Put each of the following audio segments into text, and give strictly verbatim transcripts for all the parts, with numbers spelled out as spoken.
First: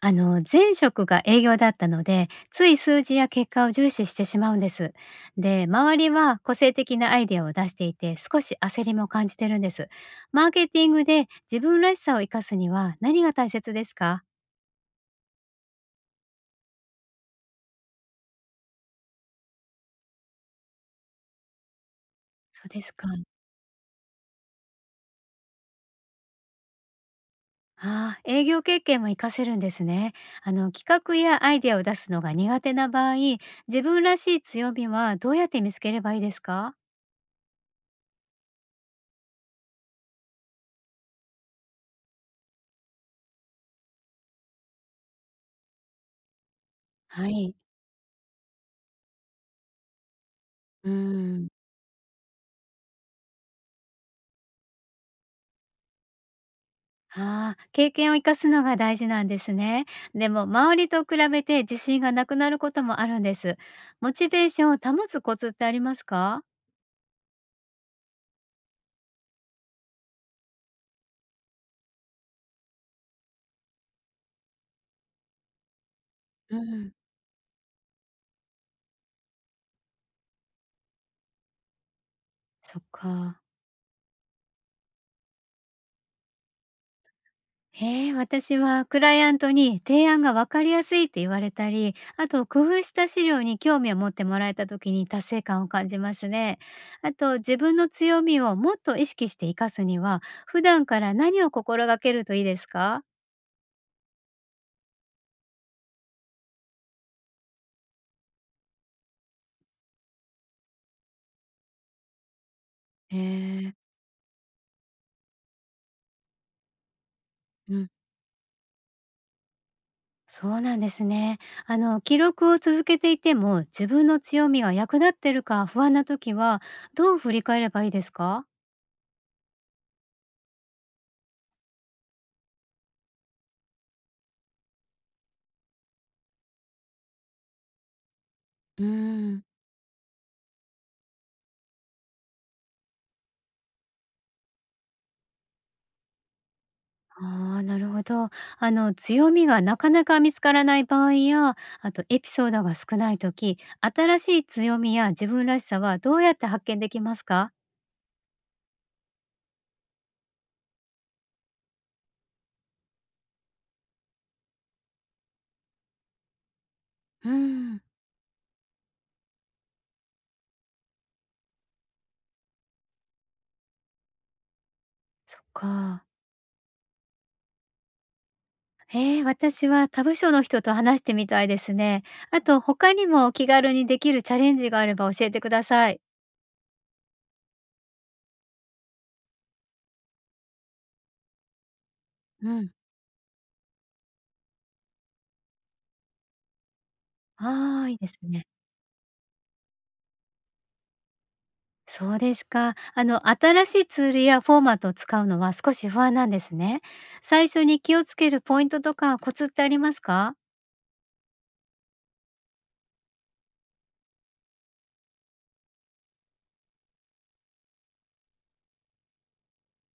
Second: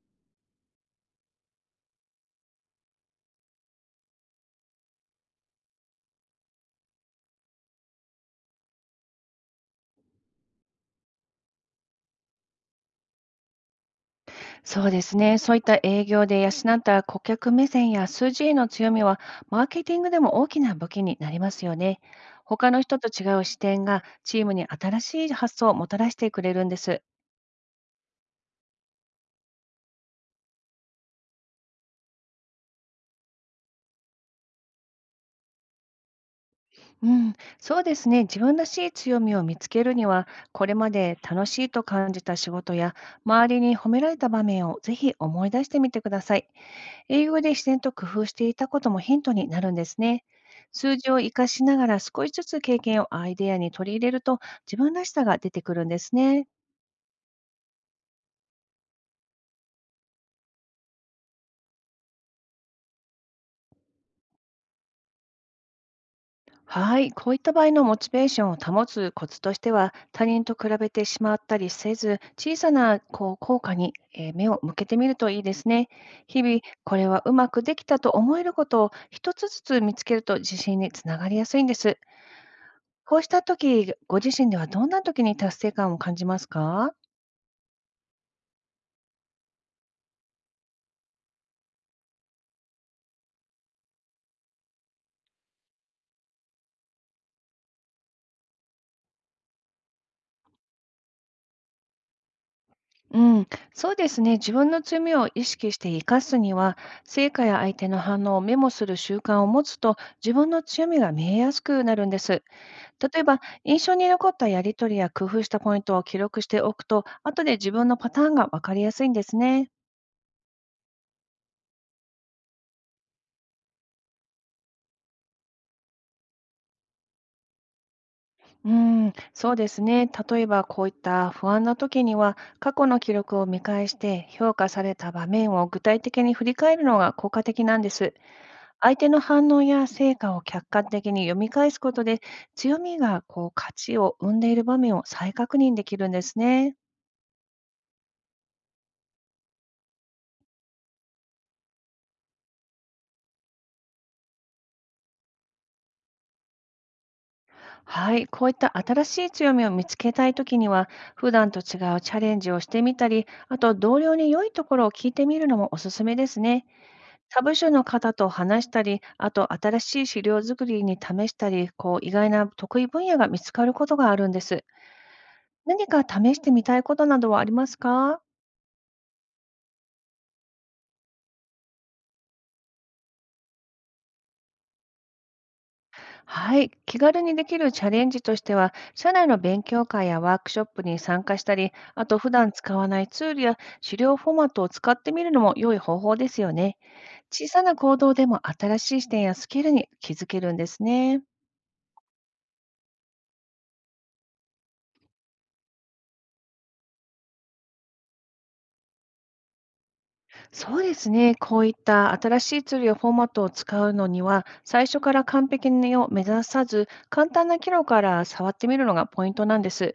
あの前職が営業だったのでつい数字や結果を重視してしまうんです。で周りは個性的なアイデアを出していて少し焦りも感じてるんです。マーケティングで自分らしさを生かすには何が大切ですか？そうですね。そういった営業で養った顧客目線や数字への強みは、マーケティングでも大きな武器になりますよね。そう他のです人か。と違う視点がチームに新しい発想をもたらしてくれるんです。ああ、営業経験も活かせるんですね。あの企画やアイデアを出すのが苦手な場合、自分らしい強みはどうやって見つければいいですか？うん、そうですね。自分らしい強みを見つけるには、これまで楽しいと感じた仕事や、周りに褒められた場面をぜひ思い出してみてください。英は語でい。自然と工夫していたこともヒントになるんですね。うー数字を活かん。しながら少しずつ経験をアイデアに取り入れると、自分らしさが出てくるんですね。ああ、経験を生かすのが大事なんですね。でも周りと比べて自信がなくなることもあるんです。モチベーションを保つコツってありますか？はい、こういった場合のモチベーションを保つコツとしては、他人と比べてしまったりせず、小さなこう効果にえー目を向けてみるといいですね。日う々、ん、これはうまくできたと思えることを一つずつ見つけると、自信につながりやすいんです。そっこうしか。た時、ご自身ではどんな時に達成感を感じますか？へえ、私はクライアントに提案が分かりやすいって言われたり、あと工夫した資料に興味を持ってもらえた時に達成感を感じますね。あと自分の強みをもっと意識して活かすには、普段から何を心がけるといいですか？うん、そうですね。自分の強みを意識して生かすには、成果や相手の反応をメモする習慣を持つと、自分の強みが見えやすくなるんです。へ例えば、え。印象に残ったやりとりや工夫したポイントを記録しておくと、後で自う分ん。のパターンが分かりやすいんですね。そうなんですね。あの記録を続けていても自分の強みが役立ってるか不安な時は、どう振り返ればいいですか？うん、そうですね。例えば、こういった不安な時には、過去の記録を見返して、評価された場面を具体的に振り返るのが効果的なんです。うー相手のん。反応や成果を客観的に読み返すことで、強みがこう価値を生んでいる場面を再確認できるんですね。ああー、なるほど。あの強みがなかなか見つからない場合や、あとエピソードが少ない時、新しい強みや自分らしさはどうやって発見できますか？はい、こういった新しい強みを見つけたいときには、普段と違うチャレンジをしてみたり、あと同僚に良いところを聞いてみるのもおすすめですね。うー他部署ん。の方と話したり、あと新しい資料作りに試したり、こう意外な得意分野が見つかることがあるんです。そっ何かか。試してみたいことなどはありますか？えー、私は他部署の人と話してみたいですね。あと他にも気軽にできるチャレンジがあれば教えてください。はい、気軽にできるチャレンジとしては、社内の勉強会やワークショップに参加したり、あと普う段ん。使わないツールや資料フォーマットを使ってみるのも良い方法ですよね。小さなああ、い行いで動すでもね。新しい視点やスキルに気づけるんですね。そうですか。あの、新しいツールやフォーマットを使うのは少し不安なんですね。最初に気をつけるポイントとかコツってありますか？そうですね。こういった新しいツールやフォーマットを使うのには、最初から完璧を目指さず、簡単な機能から触ってみるのがポイントなんです。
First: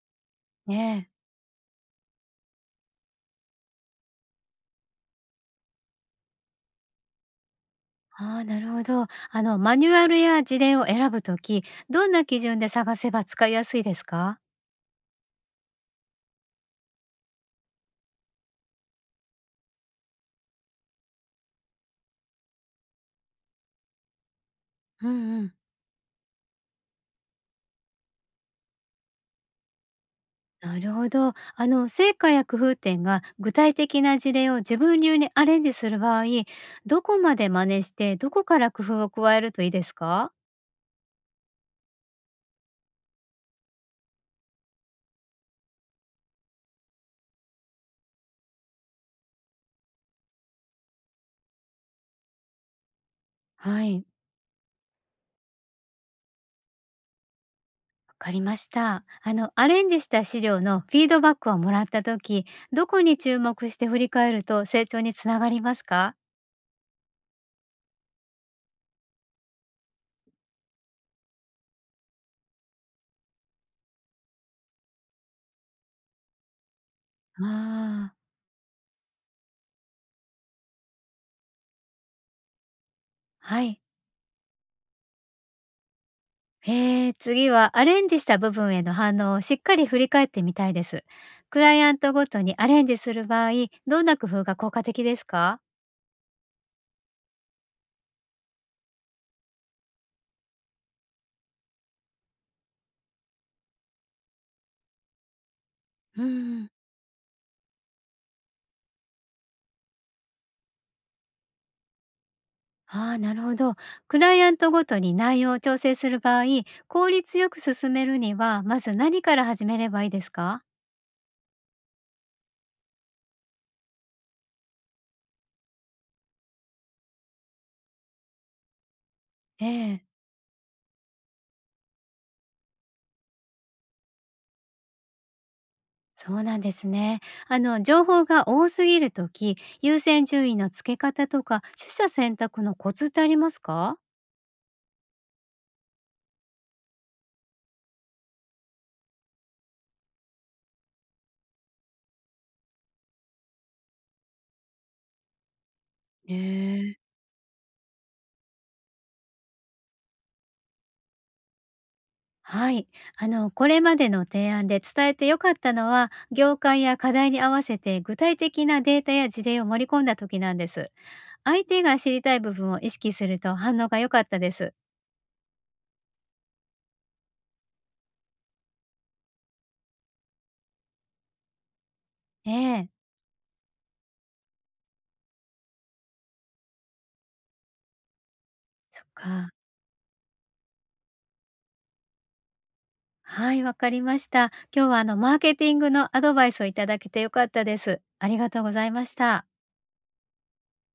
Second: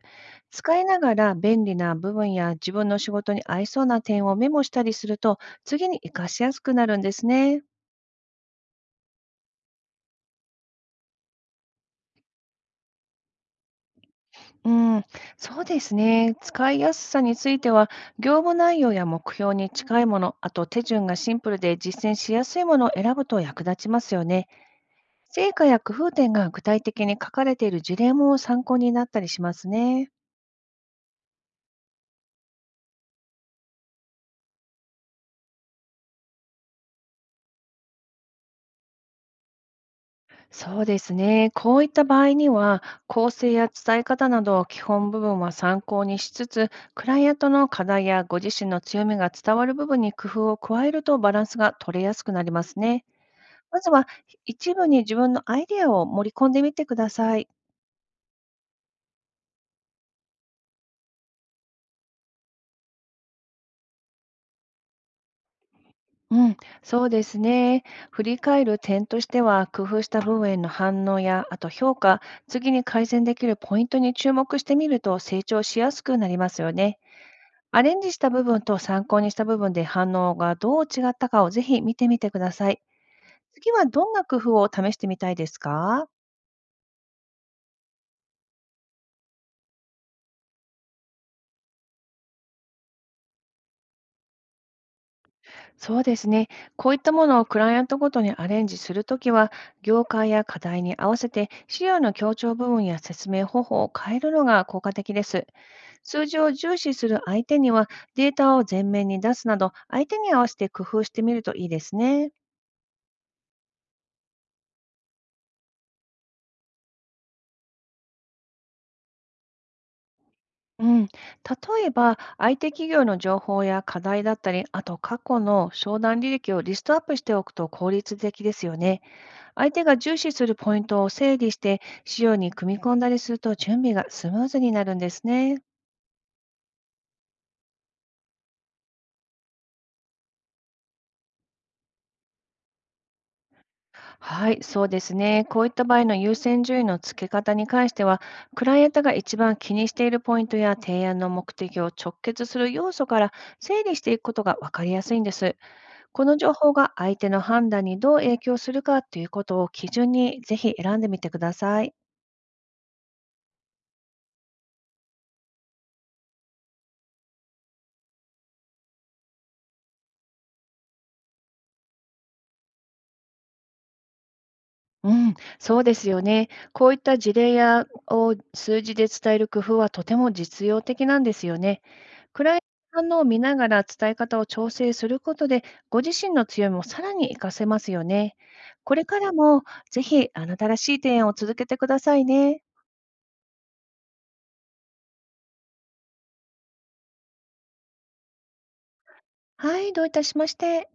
え使いなえ。がら便利な部分や自分の仕事に合いそうな点をメモしたりすると、次に活かしやすくなるんですね。ああ、なるほど。あの、マニュアルや事例を選ぶとき、どんな基準で探せば使いやすいですか？うん、そうですね。使いやすさについては、業務内容や目標に近いもの、あと手順がシンプルで実践しやすいものを選ぶと役立ちますよね。うんう成ん。果や工夫点が具体的に書かれている事例も参考になったりしますね。なるほど。あの、成果や工夫点が具体的な事例を自分流にアレンジする場合、どこまで真似して、どこから工夫を加えるといいですか？そうですね。こういった場合には、構成や伝え方など基本部分は参考にしつつ、クライアントの課題やご自身の強みが伝わる部分に工夫を加えると、バランスが取れやすくなりますね。はまずい。は一部に自分のアイデアを盛り込んでみてください。わかりました。あの、アレンジした資料のフィードバックをもらった時、どこに注目して振り返ると成長につながりますか？うん、そうですね。振り返る点としては、工夫した部分への反応や、あと評価、次に改善できるポイントに注目してみると、成長しやすくなりますよね。アレンジああ、した部分と参考にした部分で反応がどう違ったかを、ぜひ見てみてください。は次い。はどんな工夫を試してみたいですか？えー、次はアレンジした部分への反応をしっかり振り返ってみたいです。クライアントごとにアレンジする場合、どんな工夫が効果的ですか？そうですね。こういったものをクライアントごとにアレンジするときは、業界や課題に合わせて資料の強調部分や説明方法を変えるのが効果的です。う数字をん。重視する相手には、データを前面に出すなど、相手に合わせて工夫してみるといいですね。ああ、なるほど。クライアントごとに内容を調整する場合、効率よく進めるには、まず何から始めればいいですか？うん、例えば、相手企業の情報や課題だったり、あと過去の商談履歴をリストアップしておくと効率的ですよね。え相手がえ。重視するポイントを整理して、資料に組み込んだりすると準備がスムーズになるんですね。そうなんですね。あの情報が多すぎるとき、優先順位の付け方とか、取捨選択のコツってありますか？はい、そうですね。こういった場合の優先順位の付け方に関しては、クライアントが一番気にしているポイントや提案の目的を直結する要素から整理していくことが分かりやすいんです。こへの情報がえ。相手の判断にどう影響するかということを基準に、ぜひ選んでみてください。はい。あの、これまでの提案で伝えて良かったのは、業界や課題に合わせて具体的なデータや事例を盛り込んだ時なんです。相手が知りたい部分を意識すると反応が良かったです。うん、そうですよね。こういった事例やを数字で伝える工夫は、とても実用的なんですよね。クえライえ、アントの反応を見ながら伝え方を調整することで、ご自身の強みもさらに活かせますよね。こそっれからか。もぜひ、あなたらしい提案を続けてくださいね。はい、わかりました。今日はあのマーケティングのアドバイスをいただけて良かったです。ありがとうございました。はい、どういたしまして。